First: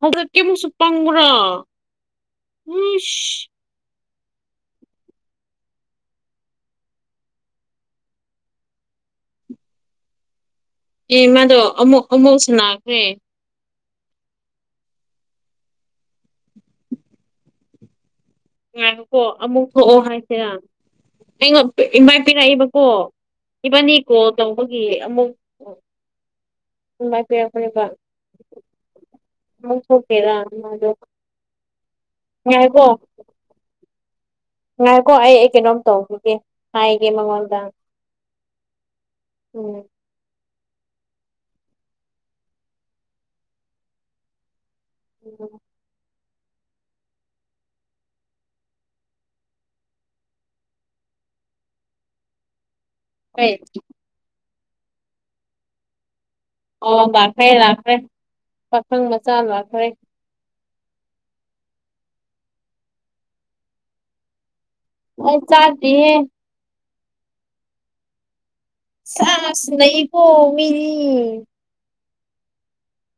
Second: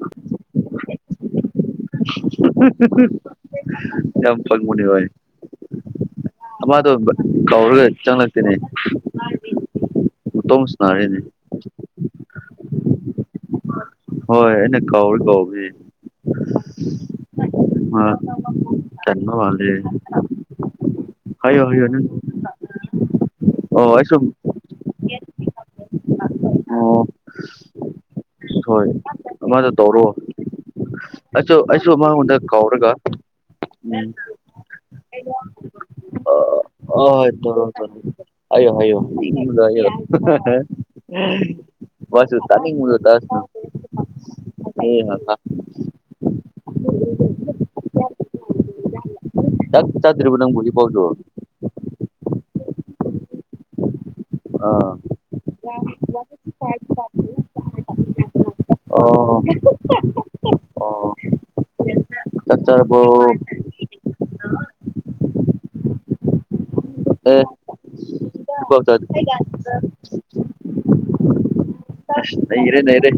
ꯍꯧꯖꯤꯛ ꯀꯦꯃꯨꯛꯁꯨ ꯄꯪꯕ꯭ꯔꯣ ꯌꯥꯝ ꯐꯪꯃꯨꯅꯤ ꯍꯥꯏꯏ ꯑꯃ ꯑꯗꯨ ꯀꯔꯤꯒ ꯆ ꯂꯥꯛꯇꯅꯦꯅꯤ ꯎꯇꯝ ꯁꯅꯔꯦ ꯑꯦ ꯃꯥꯗꯣ ꯑꯃꯨ ꯑꯃꯨꯧꯁꯨ ꯅꯥꯈꯦ ꯍꯣꯏ ꯑꯩꯅ ꯀꯧ ꯀꯧ ꯑ ꯉꯥꯏꯣꯀꯣ ꯑꯃꯨꯛ ꯊꯣꯛꯑꯣ ꯍꯥꯏꯁꯦꯔ ꯑꯩꯉ ꯍꯥꯏꯌꯣ ꯍꯥꯏꯌꯣ ꯅꯪ ꯏꯃꯥꯏ ꯄꯤꯔꯛꯏꯕꯀꯣ ꯑꯣ ꯏꯕꯥꯅꯤꯀꯣ ꯑꯩꯁꯨ ꯇꯧꯕꯒꯤ ꯑꯃꯨꯛ ꯑꯣ ꯉꯥꯏ ꯄꯤꯔꯛꯄꯅꯦꯕ ꯍꯣꯏ ꯑꯃꯗꯣ ꯑꯩꯈꯣꯏ ꯇꯧꯔꯣ ꯊꯣꯛꯀꯦꯔꯥꯗ ꯏꯃꯗꯣ ꯑꯩꯁꯨ ꯑꯩꯁꯨ ꯃꯉꯣꯟꯗ ꯀꯥꯎꯔꯒ ꯎꯝ ꯉꯥꯏꯀꯣ ꯑꯩ ꯀꯩꯅꯣ ꯑꯥ ꯑꯥ ꯍꯣ ꯇꯧꯔꯣ ꯇꯧꯔꯣ ꯍꯥꯏꯌꯣ ꯍꯥꯏꯌꯣ ꯎꯝ [unintelligible] ꯋꯁꯨ ꯇꯥꯅꯤꯡꯉꯁꯨ ꯇꯁꯅꯨ [unintelligible] ꯆꯥꯛ ꯆꯗ꯭ꯔꯤꯕꯣ ꯅꯪꯕꯨ ꯍꯧꯖꯤꯛꯄꯥꯎꯗꯨ [unintelligible] ꯑꯥ ꯑꯣ ꯂꯥꯛꯈ꯭ꯔꯦ ꯂꯥꯛꯈ꯭ꯔꯦ ꯄꯥꯈꯪ ꯃꯆꯥ ꯑꯣ ꯂꯥꯛꯈ꯭ꯔꯦ ꯑꯣ ꯆꯥꯛ ꯆꯔꯕꯣ ꯑꯩ ꯆꯥꯗꯔꯤꯌꯦ ꯑꯦ ꯊꯕꯛ ꯁꯥꯁ ꯅꯩꯄꯣ ꯃꯤꯗꯤ ꯑꯁ ꯅꯩꯒꯔꯦ ꯅꯩꯔꯦ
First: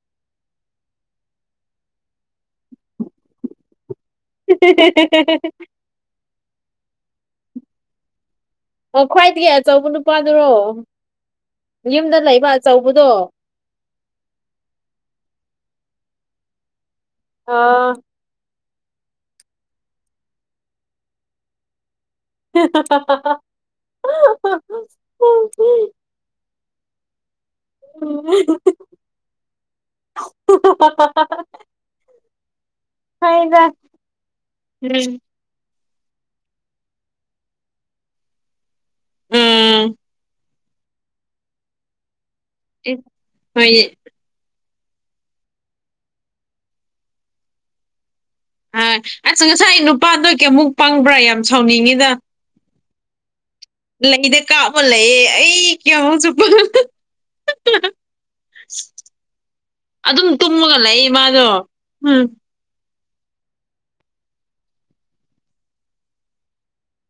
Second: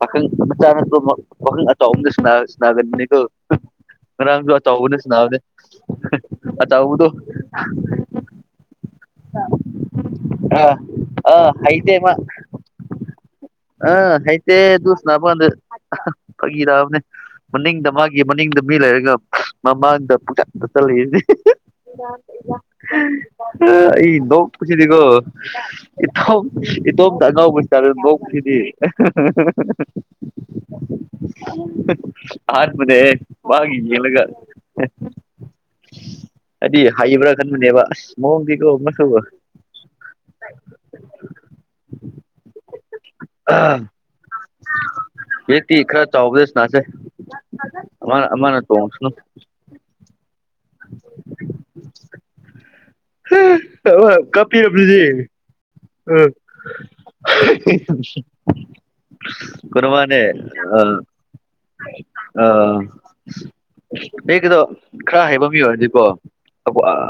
ꯄꯥꯈꯪ ꯃꯆꯥꯅꯇꯣ ꯄꯥꯈꯪ ꯑꯆꯥꯎꯕꯗꯣ ꯁꯥꯒꯟꯕꯅꯤꯀꯣ ꯉꯥꯔꯡꯁꯨ ꯑꯆꯧꯕꯅ ꯁꯕꯅꯦ ꯑꯆꯥꯎꯕꯗꯣ ꯑꯣ ꯈ꯭ꯋꯥꯏꯗꯒꯤ ꯑꯆꯧꯕ ꯅꯨꯄꯥꯗꯨꯔꯣ ꯑꯥ ꯑꯥ ꯍꯩꯇꯦ ꯃꯥ ꯌꯨꯝꯗ ꯂꯩꯕ ꯑꯆꯧꯕꯗꯣ ꯑꯥ ꯍꯩꯇꯦ ꯑꯗꯨ ꯁꯥꯟꯅꯕ ꯀꯥꯟꯗ ꯐꯥꯒꯤꯔꯛꯑꯕꯅꯤ ꯃꯅꯤꯡꯗ ꯑꯥ ꯃꯥꯒꯤ ꯃꯅꯤꯡꯗ ꯃꯤ ꯂꯩꯔꯒ ꯃꯃꯥꯡꯗ ꯄꯨꯆꯠ ꯆꯠꯂꯛꯏꯅꯦ [unintelligible] ꯑꯩ ꯅꯣꯛ ꯄꯁꯤꯗꯤꯀꯣ ꯏꯇꯣꯝ ꯏꯇꯣꯝꯇ ꯑꯉꯥꯎꯕ ꯇꯔꯦ ꯅꯣꯛ ꯁꯤꯗꯤ [unintelligible] ꯑꯍꯥꯟꯕꯅꯦꯍꯦ ꯍꯣꯏꯗ ꯃꯥꯒꯤ ꯌꯦꯡꯂꯒ ꯎꯝ ꯍꯥꯏꯗꯤ ꯍꯥꯏꯕ꯭ꯔꯥ ꯈꯟꯕꯅꯦꯕ ꯑꯁ ꯃꯑꯣꯡꯗꯤꯀꯣ [unintelligible] ꯎꯝ ꯑꯦ ꯑꯥ [unintelligible] ꯈꯔ ꯆꯥꯎꯕꯗ ꯁꯥꯟꯅꯁꯦ ꯑꯃꯔ ꯑꯃꯔ ꯑꯥ ꯑꯁ ꯉꯁꯥꯏ ꯅꯨꯄꯥꯗꯣ ꯀꯌꯥꯃꯨꯛ ꯄꯪꯕ꯭ꯔꯥ ꯌꯥꯝ ꯁꯥꯎꯅꯤꯡꯉꯤꯗ ꯂꯩꯗ ꯀꯥꯞꯄ ꯂꯩꯌꯦ ꯑꯩ [unintelligible] ꯀꯌꯥꯃꯨꯛꯁꯨ [unintelligible] ꯀꯨꯔꯥꯕꯅꯦ ꯑꯗꯨꯝ ꯇꯨꯝꯃꯒ ꯑꯥ ꯂꯩꯌꯦ ꯃꯥꯗꯣ ꯎꯝ ꯑꯥ ꯑꯩ ꯀꯗꯣ ꯈꯔ ꯍꯩꯕ ꯃꯤ ꯑꯣꯏꯔꯗꯤꯀꯣ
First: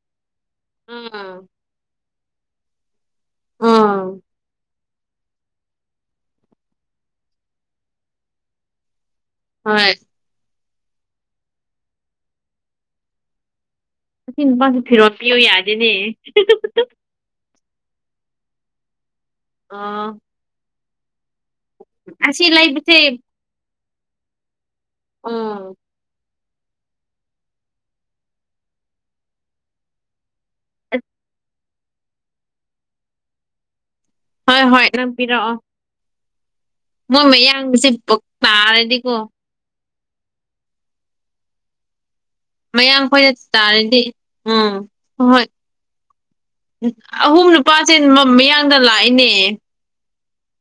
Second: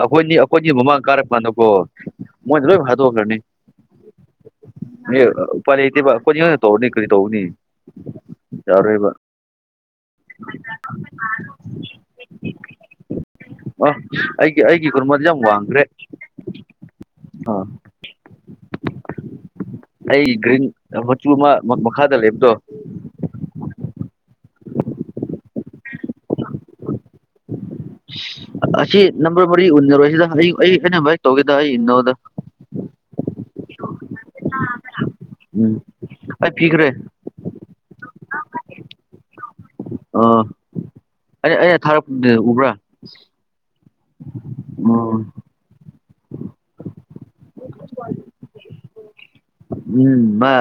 ꯑꯈꯣꯏꯅꯤ ꯑꯈꯣꯏꯒꯤ ꯃꯃꯥꯡ ꯑꯥ ꯀꯥꯔꯛꯄꯥꯟꯗꯀꯣ ꯃꯣꯏ ꯂꯣꯏ ꯍꯥꯠꯇꯣꯛꯈ꯭ꯔꯅꯤ ꯑꯥ ꯑꯦ ꯎꯄꯥꯏ ꯂꯩꯇꯦꯕ ꯀꯣꯔꯤꯌꯥꯅ ꯇꯧꯔꯅꯤ ꯀꯔꯤ ꯇꯧꯅꯤ ꯌꯥꯔꯣꯏꯕ ꯍꯣꯏ ꯃꯥ ꯑꯁꯤ ꯑꯩꯒꯤ ꯅꯨꯄꯥꯁꯦ ꯑꯩꯒꯤ ꯐꯤꯔꯣꯜ [unintelligible] ꯄꯤꯌꯨ ꯌꯥꯗꯦꯅꯦ ꯑꯥ ꯑꯥ ꯑꯩ ꯒ꯭ꯔꯤꯟ ꯃꯆꯨ ꯑꯃ ꯃꯈꯥꯗ ꯑꯁꯤ ꯂꯩꯕꯗꯣ ꯂꯥꯩꯕꯁꯦ ꯑꯥ ꯑꯁꯤ ꯅꯝꯕꯔ ꯃꯔꯤ ꯎꯅꯔꯣꯏ ꯁꯤꯗ ꯍꯌꯨ ꯑꯩ ꯑꯩ ꯅꯥꯝꯕꯔ ꯇꯧꯒꯦꯗ ꯑꯩ ꯅꯣꯗ ꯍꯣꯏ ꯍꯣꯏ ꯅꯪ ꯄꯤꯔꯛꯑꯣ ꯑꯩ ꯄꯤꯒꯥꯔꯦ ꯃꯣꯏ ꯃꯌꯥꯡꯁꯦ ꯇꯥꯔꯗꯤꯀꯣ ꯑꯥ ꯑꯩ ꯑꯩꯅ ꯊꯥꯔꯛꯄꯗꯤ ꯎꯕꯔꯥ ꯃꯌꯥꯝ ꯈꯣꯏꯅ ꯇꯥꯔꯗꯤ ꯎꯝ ꯍꯣꯏ ꯍꯣꯏ ꯑꯍꯨꯝ ꯅꯨꯄꯥꯁꯦ ꯃꯌꯥꯡꯗ ꯂꯥꯛꯏꯅꯦ ꯎꯝ ꯃꯥ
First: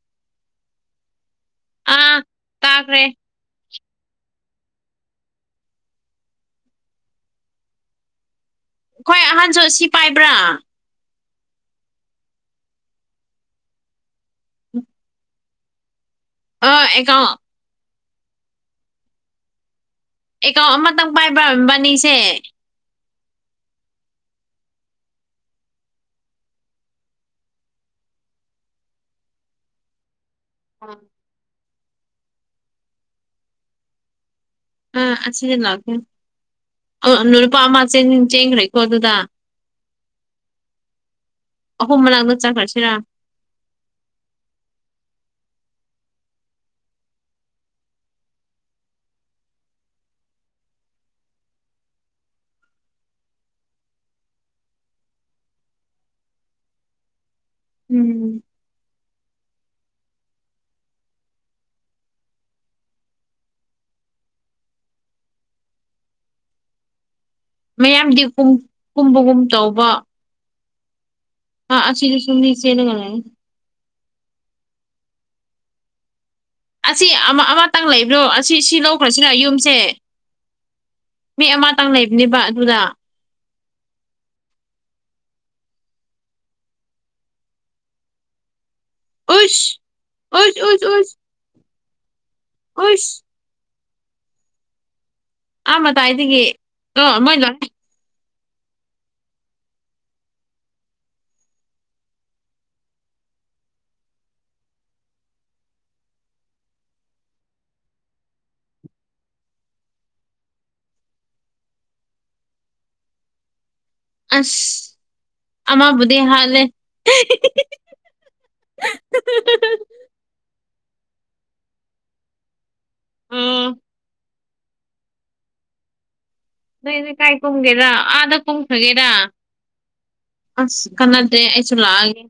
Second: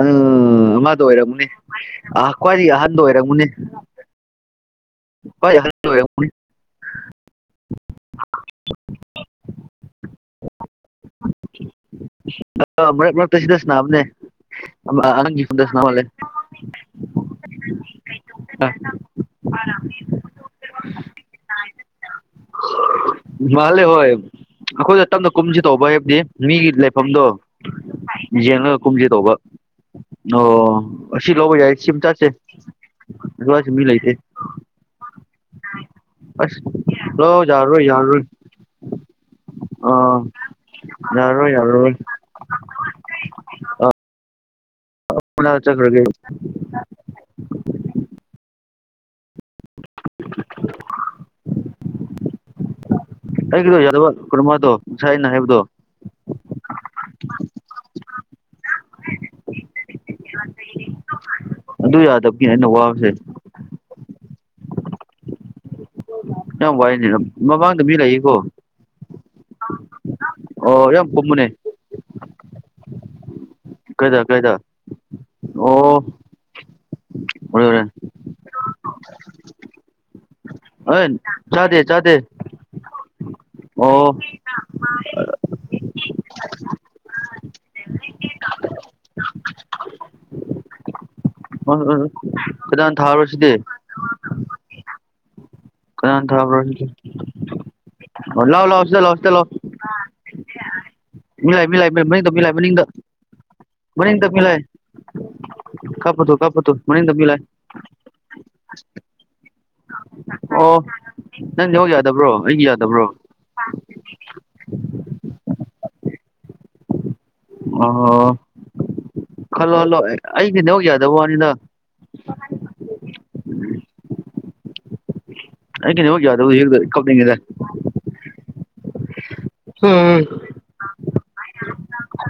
ꯎꯝ ꯃꯥꯗ ꯑꯣꯏꯔꯝꯃꯨꯅꯦ ꯑ ꯑꯥ ꯈ꯭ꯋꯥꯏꯗꯒꯤ ꯑꯍꯟꯗ ꯇꯥꯈ꯭ꯔꯦ ꯑꯣꯏꯔꯝꯃꯨꯅꯦ ꯍ [unintelligible] ꯑꯩꯈꯣꯏ ꯑꯍꯥꯟꯕꯁꯨ ꯁꯤ ꯄꯥꯏꯕ꯭ꯔꯥ ꯑꯣ ꯑ ꯃꯁꯤ ꯗꯁꯅ ꯑꯅꯦ ꯑꯅꯪꯗꯁꯅ ꯃꯦ ꯑ ꯑꯦꯒꯥꯎ ꯑ ꯎ ꯑꯦꯀꯥꯎꯟ ꯑꯃꯇꯪ ꯄꯥꯏꯕꯔꯝꯕꯅꯤꯁꯦ ꯃꯥꯂꯦ ꯍ ꯑꯩꯈꯣꯏꯗ ꯇꯞꯅ ꯀꯨꯝꯁꯤ ꯇꯧꯕ ꯍꯥꯏꯕꯗꯤ ꯃꯤꯒꯤ ꯂꯩꯐꯝꯗꯣ ꯌꯦꯂꯒ ꯀꯨꯝꯖꯤ ꯇꯣꯕ ꯑꯣ ꯑꯁꯤ ꯂꯧꯕ ꯌꯥꯁꯤ ꯆꯁꯦ ꯑꯗꯨ ꯃꯤ ꯂꯩꯇꯦ ꯑꯥ ꯑꯁꯤꯗ ꯂꯥꯛꯑꯦ ꯑꯁ ꯑ ꯂꯨ ꯂꯧ ꯂꯨꯄꯥ ꯑꯃ ꯆꯦꯟ ꯆꯦꯟꯈ꯭ꯔꯦꯀꯣ ꯑꯗꯨꯗ ꯑ ꯌꯥꯔꯣꯏ ꯌꯥꯔꯣꯏ ꯑꯍꯨꯝ ꯃꯅꯥꯛꯗ ꯆꯥꯈꯠꯁꯤꯔꯥ ꯄꯨꯟꯅ ꯆꯠꯈꯔ ꯗꯤ [inaudible] ꯍ ꯀꯣ ꯌꯥꯗꯕ ꯀꯔꯃ ꯑꯗꯨꯣ ꯁꯥꯏꯅ ꯍꯥꯏꯕꯣ ꯎꯝ ꯑꯗꯨ ꯌꯥꯗꯕꯒꯤ ꯑꯩꯅ ꯋꯥꯕꯁꯦ ꯅ ꯋꯥꯥꯏꯅꯤꯔ ꯃꯌꯥꯝꯗꯤ ꯀꯨꯝꯕꯒꯨꯝ ꯇꯧꯕ ꯑꯣ ꯌꯥꯝ ꯄꯨꯝꯃꯨꯅꯦ ꯑꯥ ꯑꯁꯤꯗꯁꯨ ꯃꯤ ꯆꯦꯟꯂꯒ ꯂꯥꯛꯑꯦ ꯀꯩꯗ ꯀꯩꯗ ꯑꯣ ꯑꯁꯤ ꯑꯃ ꯑꯣꯏꯔꯦ ꯑꯃꯇꯪ ꯂꯩꯕ꯭ꯔꯣ ꯑꯁꯤ ꯁꯤ ꯂꯧꯈ꯭ꯔꯁꯤꯔ ꯌꯨꯝꯁꯦ ꯑꯦ ꯃꯤ ꯆꯥꯗꯦ ꯑꯃꯇꯪ ꯆꯥꯗꯦ ꯂꯩꯕꯅꯦꯕ ꯑꯗꯨꯗ ꯑꯣ [inaudible] ꯑꯣ ꯑꯣ ꯑꯣꯁ ꯑꯣꯁ ꯎꯝ ꯎꯝ ꯀꯅꯥꯅ ꯊꯥꯕ꯭ꯔꯣ ꯁꯤꯗꯤ ꯑꯥ ꯀ ꯃꯇꯥꯏꯗꯒꯤ ꯑꯣ ꯃꯣꯏ ꯂꯥꯛꯑꯦ ꯊꯂꯣꯁꯗ ꯂꯣꯁꯗ ꯂꯣ ꯃꯤ ꯂꯥꯏ ꯃꯤ ꯂꯥꯏꯅꯤꯡꯗꯣ ꯃꯤ ꯂꯥꯏ ꯃꯅꯤꯡꯗ ꯃꯅꯤꯗ ꯃꯤꯂꯏ ꯀꯥꯞꯄ ꯇ ꯀꯄ ꯇ ꯃꯅꯤꯗ ꯃꯤꯂꯥꯏ ꯑꯣ ꯅꯪ ꯍ ꯌꯥꯗꯕ꯭ꯔꯣ ꯑꯩꯒꯤ ꯌꯥꯗꯕ꯭ꯔꯣ ꯑꯁ ꯑꯃꯥ ꯕꯙꯦ ꯍꯜ ꯑꯣ ꯍꯜꯂꯣ ꯍꯜꯂꯣ ꯑꯩ ꯗꯧ ꯌꯥꯗꯕ ꯋꯥꯅꯤꯅ [unintelligible] ꯎꯝ ꯑꯩ ꯍꯣ ꯌꯥꯎꯔ ꯍꯒ ꯀꯞꯄꯗꯉꯗ ꯑꯗ ꯆꯪ ꯊꯒꯦꯗ ꯎꯝ ꯀꯟꯅꯗ꯭ꯔꯦ ꯑꯩꯁꯨ ꯂꯥꯛꯑꯒꯦ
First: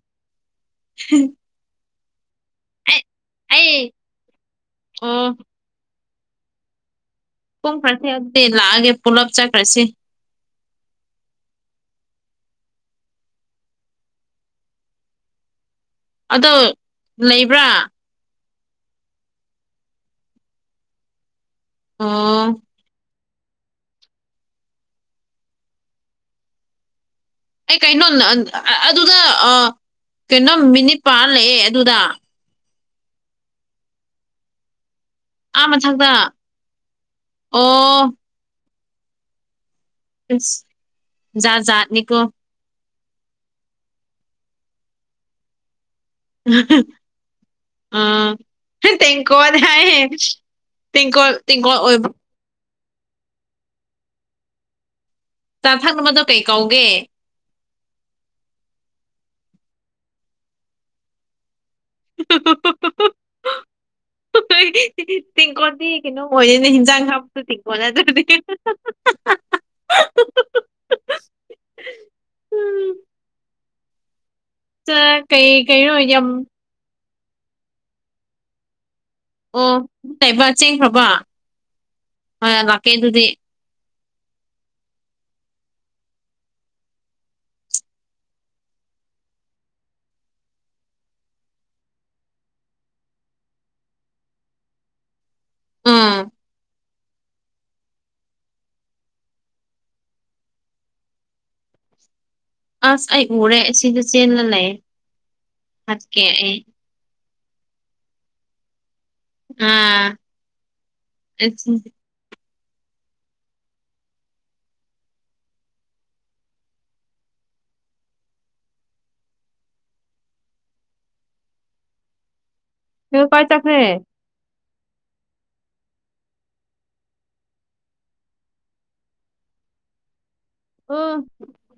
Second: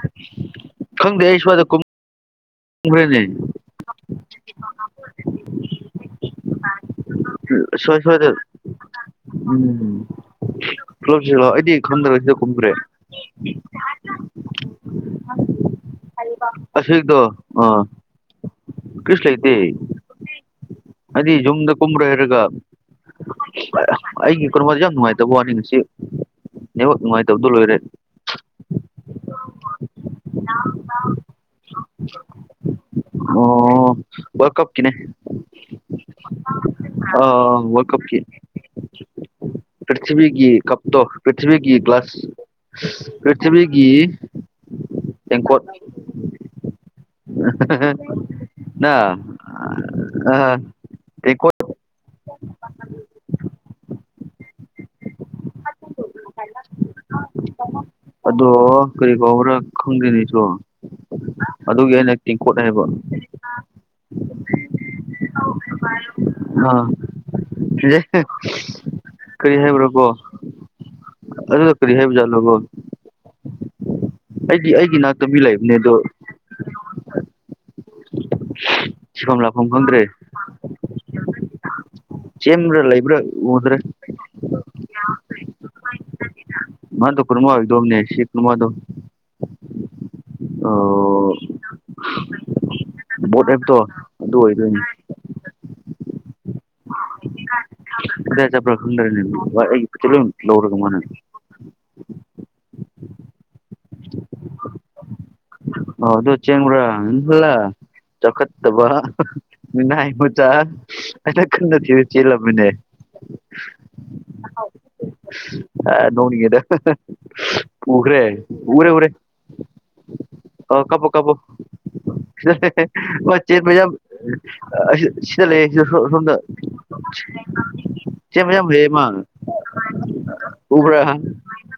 ꯈꯪꯗꯦ ꯑꯩ ꯁꯋꯥꯗ ꯀꯨꯝ ꯑꯩ ꯅꯦ ꯑꯣ ꯁꯣꯏ ꯀꯨꯝꯈ꯭ꯔꯁꯦ ꯁꯣꯏꯗ ꯑꯗꯨꯗꯤ ꯂꯥꯛꯑꯒꯦ ꯄꯨꯂꯞ ꯆꯠꯈ꯭ꯔꯁꯤ ꯎꯝ ꯑꯗꯣ [unintelligible] ꯟꯁꯤꯗꯣ ꯂꯩꯕ꯭ꯔꯥ ꯑ ꯀꯔꯤꯁꯨ ꯂꯩꯇꯦ ꯍꯥꯏꯗꯤ ꯌꯨꯝꯗ ꯀꯨꯝꯕꯔ ꯍꯥꯏꯔꯒ ꯑꯣ ꯑꯩꯒꯤ ꯀꯩꯅꯣꯃꯗ ꯌꯥꯝ ꯅꯨꯡꯉꯥꯏꯇꯕ ꯋꯥꯅꯤ ꯉꯁꯤ ꯅꯕ ꯅꯨꯡꯉꯥꯏꯇꯕꯗꯣ ꯂꯣꯏꯔꯦ ꯑꯩ ꯀꯩꯅꯣ ꯑꯗꯨꯗ ꯀꯩꯅꯣ ꯃꯤꯅꯤꯠ ꯄꯥꯔ ꯂꯩꯑꯦ ꯑꯗꯨꯗ ꯑꯣ ꯋꯥꯔ ꯀꯞ ꯀꯤꯅꯦ ꯑꯥ ꯃꯊꯛꯇ ꯑ ꯑꯣ ꯋꯥꯂꯀꯞꯀꯤ ꯄ꯭ꯔꯤꯊꯤꯕꯤꯒꯤ ꯑꯁ ꯀꯞꯇꯣ ꯖꯥꯠ ꯄ꯭ꯔꯤꯊꯤꯕꯤꯒꯤ ꯒ꯭ꯂꯥꯁ ꯖꯥꯠꯅꯤꯀꯣ ꯄ꯭ꯔꯤꯊꯤꯕꯤꯒꯤ ꯏꯀꯣ ꯎꯝ ꯅ ꯑꯀꯣꯗ ꯑꯥ ꯇꯦꯡꯀꯣꯠ ꯍꯥꯏꯦꯀꯣꯀꯣ ꯆꯥꯊꯪꯅꯕꯗꯣ ꯀꯩ ꯀꯧꯒꯦ ꯑꯗꯣ ꯀꯔꯤ ꯀꯥꯎꯕꯔ ꯈꯪꯗ꯭ꯅꯤꯁꯨ ꯑꯗꯨꯒꯤ ꯑꯩꯅ ꯇꯤꯡꯀꯣꯠ ꯍꯥꯏꯕ [unintelligible] ꯇꯦꯡꯀꯣꯗꯤ ꯀꯩꯅꯣ ꯍꯣꯏꯅ ꯑꯥ ꯍꯟꯖꯥꯡ ꯍꯥꯕꯛꯇ ꯇꯦꯡꯀꯣꯠꯅꯗ꯭ꯔꯗꯤ ꯑꯗꯨꯒ ꯀꯔꯤ ꯍꯥꯏꯕꯖꯥꯠꯂꯣꯕꯣ ꯑꯩꯗꯤ ꯑꯩꯒꯤ ꯆꯥ ꯏꯅꯥꯛꯇꯕꯤ ꯀꯩ ꯂꯩꯕꯅꯦ ꯑꯗꯣ ꯀꯩꯅꯣ ꯌꯥꯝ [unintelligible] ꯁꯤꯐꯝ ꯂꯥꯛꯐꯝ ꯑꯣ ꯈꯪꯗ꯭ꯔꯦ ꯀꯩꯕ ꯆꯦꯟꯈ꯭ꯔꯕ ꯍꯣꯏ ꯆꯦꯟꯕ꯭ꯔꯥ ꯂꯥꯛꯀꯦ ꯂꯩꯕ꯭ꯔꯥ ꯑꯗꯨꯗꯤ ꯎꯗ꯭ꯔꯥ ꯃꯥ ꯇ ꯀꯨꯔꯃꯕꯤꯗ ꯑꯅꯤꯁꯤ ꯀꯨꯔꯃꯗꯣ ꯣꯠꯦꯕꯇ ꯑꯗꯨ ꯑꯗꯨ ꯑꯣꯏꯗ ꯎꯝ [unintelligible] ꯑꯁ ꯑꯩ ꯎꯔꯦ ꯁꯤꯗ ꯆꯦꯜꯂ ꯂꯩ ꯍꯥꯠꯀꯦ ꯑꯩ ꯍꯂ ꯆꯈꯠ ꯇꯕ ꯅ ꯑꯥ ꯃꯨ ꯆ ꯑꯁ ꯀꯟꯅ ꯊ ꯆꯦꯜ ꯂꯃꯤꯅꯦ ꯑ ꯅꯣꯡꯅꯤꯒꯦꯗ ꯑꯨꯈꯔꯦ ꯎꯔꯦ ꯎꯔꯦ ꯑ ꯀꯕꯨꯨ ꯀꯕꯨꯨ ꯑꯣ ꯀꯥꯏ ꯆꯦꯠ ꯆꯠꯈ꯭ꯔꯦ ꯃꯌꯥꯝ ꯁꯤꯗ ꯂꯩꯦ ꯁꯗ ꯆꯦ ꯃꯌꯥꯝ ꯂꯩꯌꯦꯃ ꯎꯕ꯭ꯔ ꯑꯣ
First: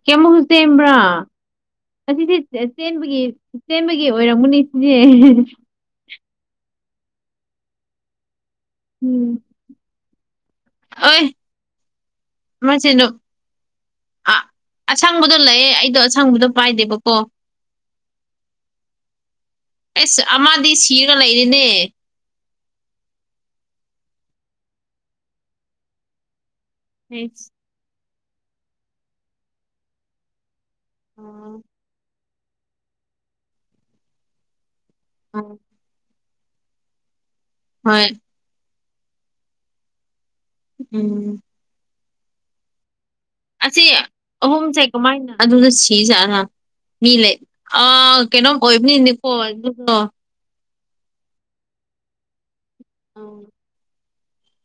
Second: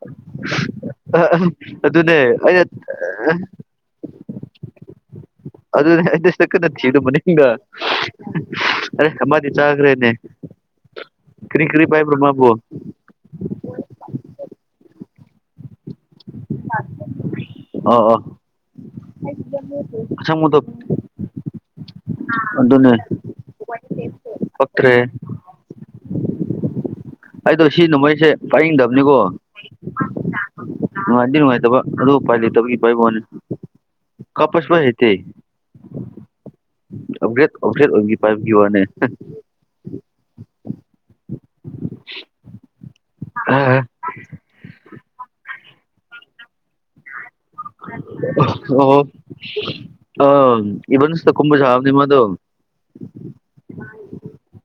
ꯀꯌꯥꯃꯨꯛꯁꯨ ꯆꯦꯟꯕ꯭ꯔꯥ ꯑꯁꯤꯁꯦ ꯆꯦꯟꯕꯒꯤ ꯆꯦꯟꯕꯒꯤ ꯑꯣꯏꯔꯝꯃꯨꯅꯦ ꯁꯤꯅꯦꯦ ꯑꯗꯨꯅꯦꯗꯁ ꯇꯀ ꯅꯁꯤꯗꯨ ꯃꯅꯤ ꯍꯒ ꯑꯔꯦ ꯎꯝ ꯍꯃꯗꯤ ꯆꯥꯒ꯭ꯔꯦꯅꯦ ꯀꯔꯤ ꯀꯔꯤ ꯄꯥꯏꯕ꯭ꯔꯣꯃꯕꯨꯣ ꯁꯤꯅ ꯑ ꯑꯁꯪꯕꯗꯣ ꯂꯩꯑꯦ ꯑꯩꯗꯣ ꯑꯁꯪꯕꯗꯣ ꯄꯥꯏꯗꯦꯕꯀꯣ ꯑꯣ ꯑꯣ ꯑꯩꯁ ꯑꯃꯗꯤ ꯁꯤꯔꯒ ꯂꯩꯔꯤꯅꯦ ꯑꯗꯨꯅꯦꯅꯦ ꯐꯇ꯭ꯔꯦ ꯍꯝ ꯑꯣ ꯁꯤ ꯅꯣꯡꯃꯩꯁꯦ ꯄꯥꯏꯡꯗꯕꯅꯤꯀꯣ ꯅꯨꯡꯉꯥꯏꯗꯤ ꯑꯣ ꯅꯨꯡꯉꯥꯏꯇꯕ ꯑꯗꯨ ꯄꯥꯏ ꯂꯩ ꯇ ꯄꯥꯏꯕꯣꯅꯦ ꯀꯄꯁꯄ ꯍꯇꯦ ꯑꯣ ꯑꯞꯒ꯭ꯔꯦꯗ ꯑꯞꯒ꯭ꯔꯦꯗ ꯍꯣꯏ ꯄꯥꯏꯕꯌꯣ ꯅꯦ ꯎꯝ ꯑꯁꯤ ꯑꯍꯨꯝꯁꯦ ꯀꯃꯥꯏꯅ ꯑꯗꯨꯅ ꯁꯤꯖꯥꯠꯂ ꯃꯤ ꯂꯩ ꯑ ꯀꯩꯅꯣ ꯑꯣꯏꯕꯅꯤꯀꯣ ꯑ ꯏꯕꯟꯁ ꯀꯨꯝꯕꯁꯕꯅꯤꯃ ꯑꯗꯨ ꯑꯥꯎ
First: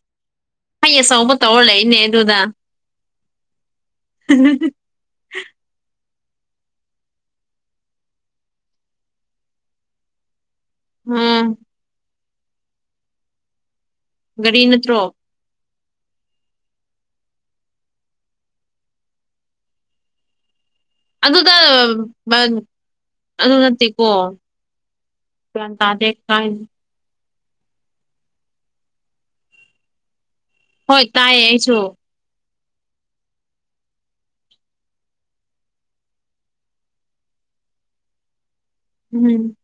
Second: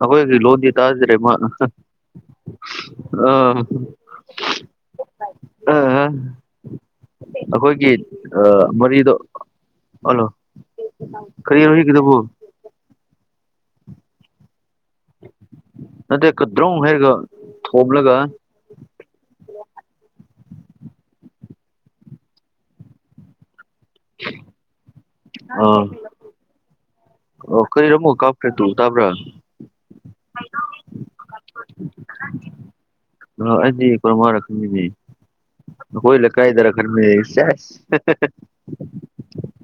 ꯑꯈꯣꯏ ꯂꯣ ꯇꯖ꯭ꯔꯦꯃ ꯑꯆꯧꯕ ꯑ ꯇꯧꯔ ꯂꯩꯅꯦ ꯑꯗꯨꯗ ꯑꯥ ꯑꯩꯈꯣꯏꯒꯤ ꯑ ꯃꯔꯤꯗꯣ ꯍꯜꯂꯣ ꯎꯝ ꯀꯔꯤꯔꯁꯤꯒꯗꯕꯨ ꯔꯤ ꯅꯠꯇ꯭ꯔꯣ ꯅꯠꯇꯦꯀꯗ꯭ꯔꯧ ꯍꯥꯏꯔꯒ ꯊꯣꯝꯂꯒ ꯑꯗꯨꯗ ꯑꯗꯨ ꯅꯠꯇꯦꯀꯣ ꯑꯥ ꯗꯦ ꯀꯥꯏ ꯑꯣ ꯀꯔꯤꯔꯝꯃꯣ ꯀꯥꯄ꯭ꯔꯦ ꯇꯨ ꯇꯥꯕ꯭ꯔꯥ [unintelligible] ꯍꯣꯏ ꯇꯥꯏꯌꯦ ꯑꯩꯁꯨ [unintelligible] ꯗꯨꯅ ꯑꯩꯗꯤ ꯀꯔꯃꯥꯏꯅ ꯈꯪꯒꯅꯤ ꯍꯣꯏꯂ ꯀꯥꯏꯗꯔ ꯈꯔ ꯎꯝ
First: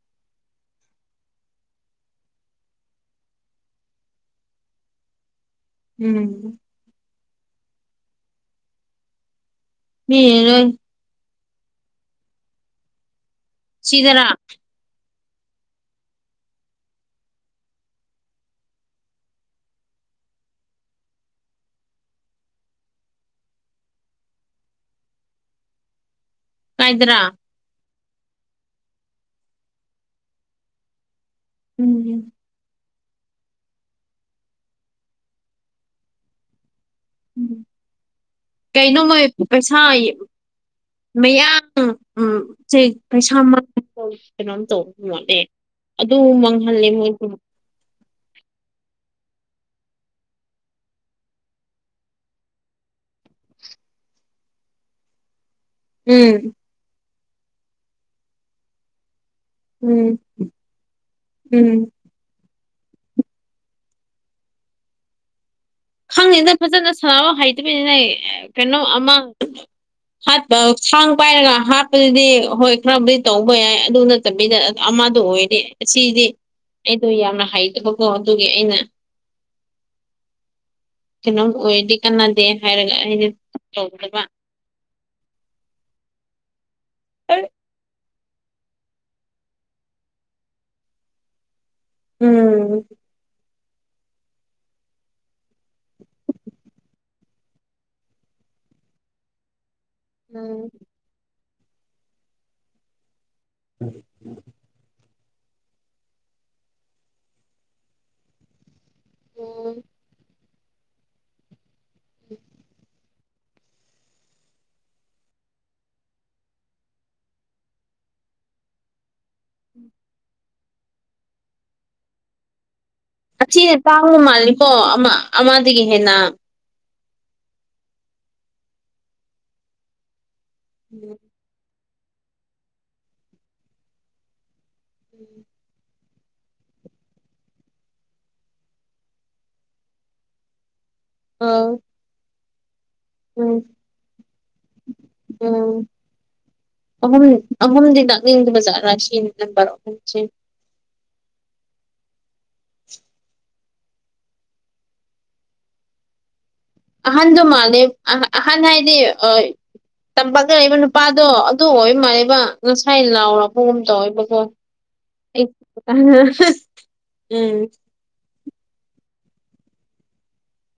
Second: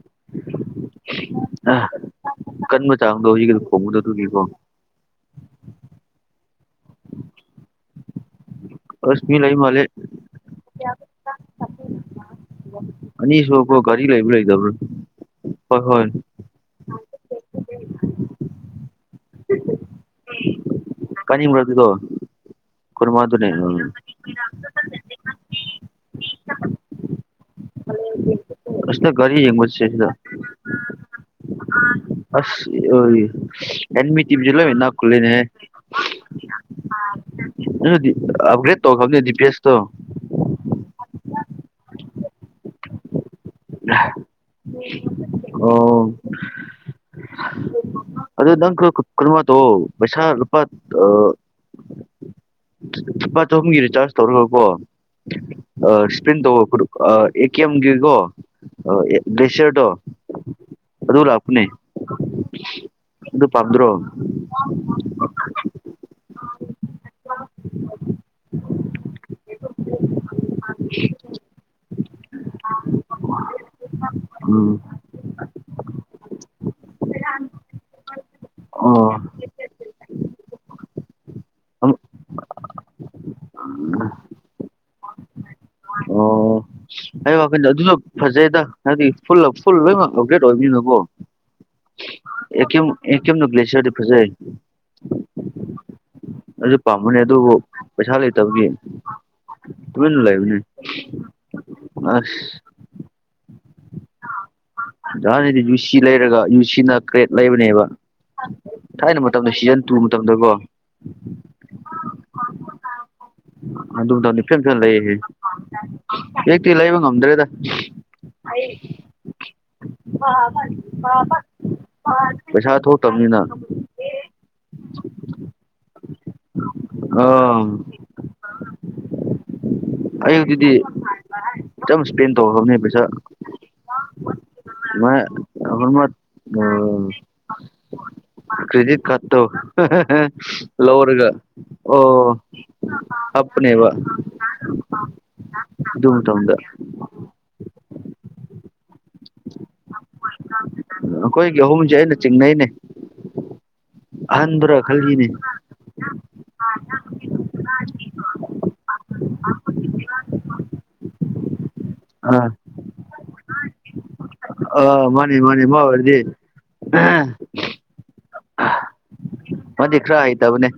ꯑ ꯀꯟꯕ ꯆꯥꯡꯗꯣ ꯍꯧꯖꯤꯛꯀꯤ ꯈꯣꯡꯉꯗ ꯑꯗꯨꯒꯤꯀꯣ ꯎꯝ ꯑꯁ ꯃꯤ ꯂꯩꯕ ꯃꯥꯜꯂꯦ [unintelligible] ꯑꯅꯤꯁꯨꯄꯣ ꯀꯔꯤ ꯁꯤꯗꯔꯥ ꯂꯩꯕ ꯂꯩꯗꯕ꯭ꯔ ꯍꯣꯏ ꯍꯣꯏ ꯀꯅꯤꯝ꯭ꯔ ꯑꯗꯨꯗꯣ [unintelligible] [unintelligible] ꯀꯥꯏꯗ꯭ꯔꯥ ꯑꯁ ꯒꯔꯤ ꯌꯦꯡꯕꯁꯦ ꯎꯝ ꯑꯁ ꯍꯃꯤ ꯇ ꯏꯝꯁꯤꯂ ꯏꯅꯥ ꯀꯜꯦꯅꯦ ꯎꯝ ꯑꯞꯒ꯭ꯔꯦꯗ ꯀꯩꯅꯣ ꯇꯧꯈꯕꯅꯦ ꯃꯣꯏ ꯗꯤ ꯄ ꯑꯦꯁꯇꯣ ꯄꯩꯁꯥ [unintelligible] ꯀꯩꯅꯣꯝ ꯇꯧꯕ ꯃꯣꯠꯂꯦ ꯑꯣ ꯑꯗꯨ ꯃꯥꯡꯍꯜꯂꯦ ꯃꯣꯏꯁꯨ ꯑꯗꯨꯗ ꯅꯪ ꯀ ꯀꯃꯣ ꯩꯁꯥꯨꯄꯥ ꯑ ꯂꯨꯄꯥ ꯆꯍꯨꯝꯒꯤ ꯔꯤꯆꯥꯔꯖ ꯇꯧꯔꯒꯀꯣ ꯎꯝ ꯏꯁꯄ꯭ꯔꯤꯟ ꯇꯧꯔꯕꯗꯣ [unintelligible] ꯒ꯭ꯂꯦꯁꯤꯌꯥꯔꯇꯣ ꯎꯝ ꯑꯗꯨ ꯂꯥꯛꯄꯅꯦ ꯎꯝ ꯑꯗꯨ ꯄꯝꯗ꯭ꯔꯣ ꯈꯪꯉꯦꯅ ꯐꯖꯅ ꯁꯥꯟꯅꯔ ꯍꯩꯇꯕꯅꯤꯅꯦ ꯀꯩꯅꯣ ꯑꯃ ꯍꯥꯠꯄ ꯈꯥꯡ ꯄꯥꯏꯔꯒ ꯍꯥꯠꯄꯗꯨꯗꯤ ꯍꯣꯏ ꯈꯔꯕꯨꯗꯤ ꯇꯧꯕ ꯌꯥꯏ ꯑꯗꯨꯅ ꯆ ꯆꯕꯤꯗ ꯎꯝ ꯑꯃꯗꯣ ꯑꯣꯏꯗꯤꯦ ꯁꯤꯗꯤ ꯑꯩꯗꯣ ꯌꯥꯝꯅ ꯍꯩꯇꯕꯀꯣ ꯑꯗꯨꯒꯤ ꯑꯩꯅ ꯑꯣ ꯀꯩꯅꯣ ꯑꯣꯏꯔꯗꯤ ꯀꯥꯟꯅꯗꯦ ꯍꯥꯏꯔꯒ ꯑꯩꯅ ꯇꯧꯗꯕ ꯑꯣ ꯑꯩ ꯋꯥꯈꯜꯗ ꯑꯗꯨꯁꯨ ꯐꯖꯩꯗ ꯍꯥꯏꯗꯤ ꯐꯨꯜ ꯐꯨꯜ ꯂꯣꯏꯅꯃꯛ ꯑꯞꯒ꯭ꯔꯦꯗ ꯑꯣꯏꯗꯣꯏꯅꯀꯣ ꯎꯝ [unintelligible] ꯑꯗꯨꯁꯨ ꯄꯥꯝꯕꯅꯦ ꯑꯗꯨꯕꯨ ꯄꯩꯁꯥ ꯂꯩꯇꯕꯒꯤ ꯇꯨꯃꯤꯅ ꯂꯩꯥꯏꯅꯦ ꯎꯝ ꯑꯁ [unintelligible] ꯑꯣꯍꯥꯟꯅꯤꯗꯤ ꯌꯨꯁꯤ ꯂꯩꯔꯒ ꯌꯨꯁꯤꯅ ꯀ꯭ꯔꯦꯠ ꯂꯩꯕꯅꯦꯕ ꯊꯥꯏꯅ ꯃꯇꯝꯗ ꯎꯝ ꯁꯤꯖꯟ ꯇꯨ ꯃꯇꯝꯗꯀꯣ ꯑꯗꯨꯝ ꯇꯧꯅꯤ ꯐꯤꯂꯝ ꯐꯅ ꯂꯩ ꯍꯦꯛꯇꯤ ꯂꯩꯕ ꯉꯝꯗ꯭ꯔꯦꯗ ꯑꯩ [unintelligible] ꯄꯩꯁꯥ ꯊꯣꯛꯇꯕꯅꯤꯅ ꯑꯁꯤꯅ ꯇꯥꯡꯕ ꯃꯥꯜꯂꯤꯀꯣ ꯑꯃ ꯑꯃꯗꯒꯤ ꯍꯦꯟꯅ ꯑ ꯑꯌꯨꯛꯗꯗꯤ [unintelligible] ꯆꯝ ꯏꯁ꯭ꯄꯦꯟ ꯇꯧꯈꯔꯕꯅꯦ ꯄꯩꯁꯥ ꯃꯥꯏ [unintelligible] [unintelligible] ꯀ꯭ꯔꯦꯗꯤꯠ ꯀꯥꯔꯠ ꯇꯣ [unintelligible] ꯂꯧꯔꯒ ꯑꯧ ꯑꯣ ꯍꯥꯞꯄꯅꯦꯕ ꯎꯝ ꯑꯗꯨ ꯃꯇꯝꯗ ꯑꯍꯨꯝ ꯑꯍꯨꯝꯗꯤ ꯂꯥꯛꯅꯤꯡꯗꯕ ꯖꯥꯠꯔ ꯁꯤ ꯅꯝꯕꯔ ꯑꯍꯨꯝ ꯁꯦ ꯑꯩꯈꯣꯏꯒꯤ ꯑꯍꯨꯝꯁꯦ ꯑꯩꯅ ꯆꯤꯡꯅꯩꯅꯦ ꯑꯍꯟꯗꯨꯔꯥ ꯈꯜꯂꯤꯅꯦ ꯑꯍꯟꯗꯨ ꯃꯥꯂꯤ ꯑꯍ ꯑꯍꯟ ꯍꯥꯏꯗꯤ ꯇꯝꯄꯥꯛ ꯂꯩꯕ ꯅꯨꯄꯥꯗꯣ ꯑꯗꯨ ꯑꯣꯏ ꯃꯥꯜꯂꯦꯕ ꯑꯥ ꯉꯁꯥꯏ ꯂꯥꯎꯔꯕ__ ꯄꯒꯨꯝ ꯇꯧꯋꯦꯕꯀꯣ ꯑꯥ ꯃꯥꯅꯤ ꯑꯩ ꯃꯥꯅꯤ ꯃꯥ ꯑꯣꯏꯔꯗꯤ [unintelligible] ꯎꯝ ꯑꯥꯍ ꯃꯥꯗꯤꯈ꯭ꯔ ꯍꯩꯇꯕꯅꯦ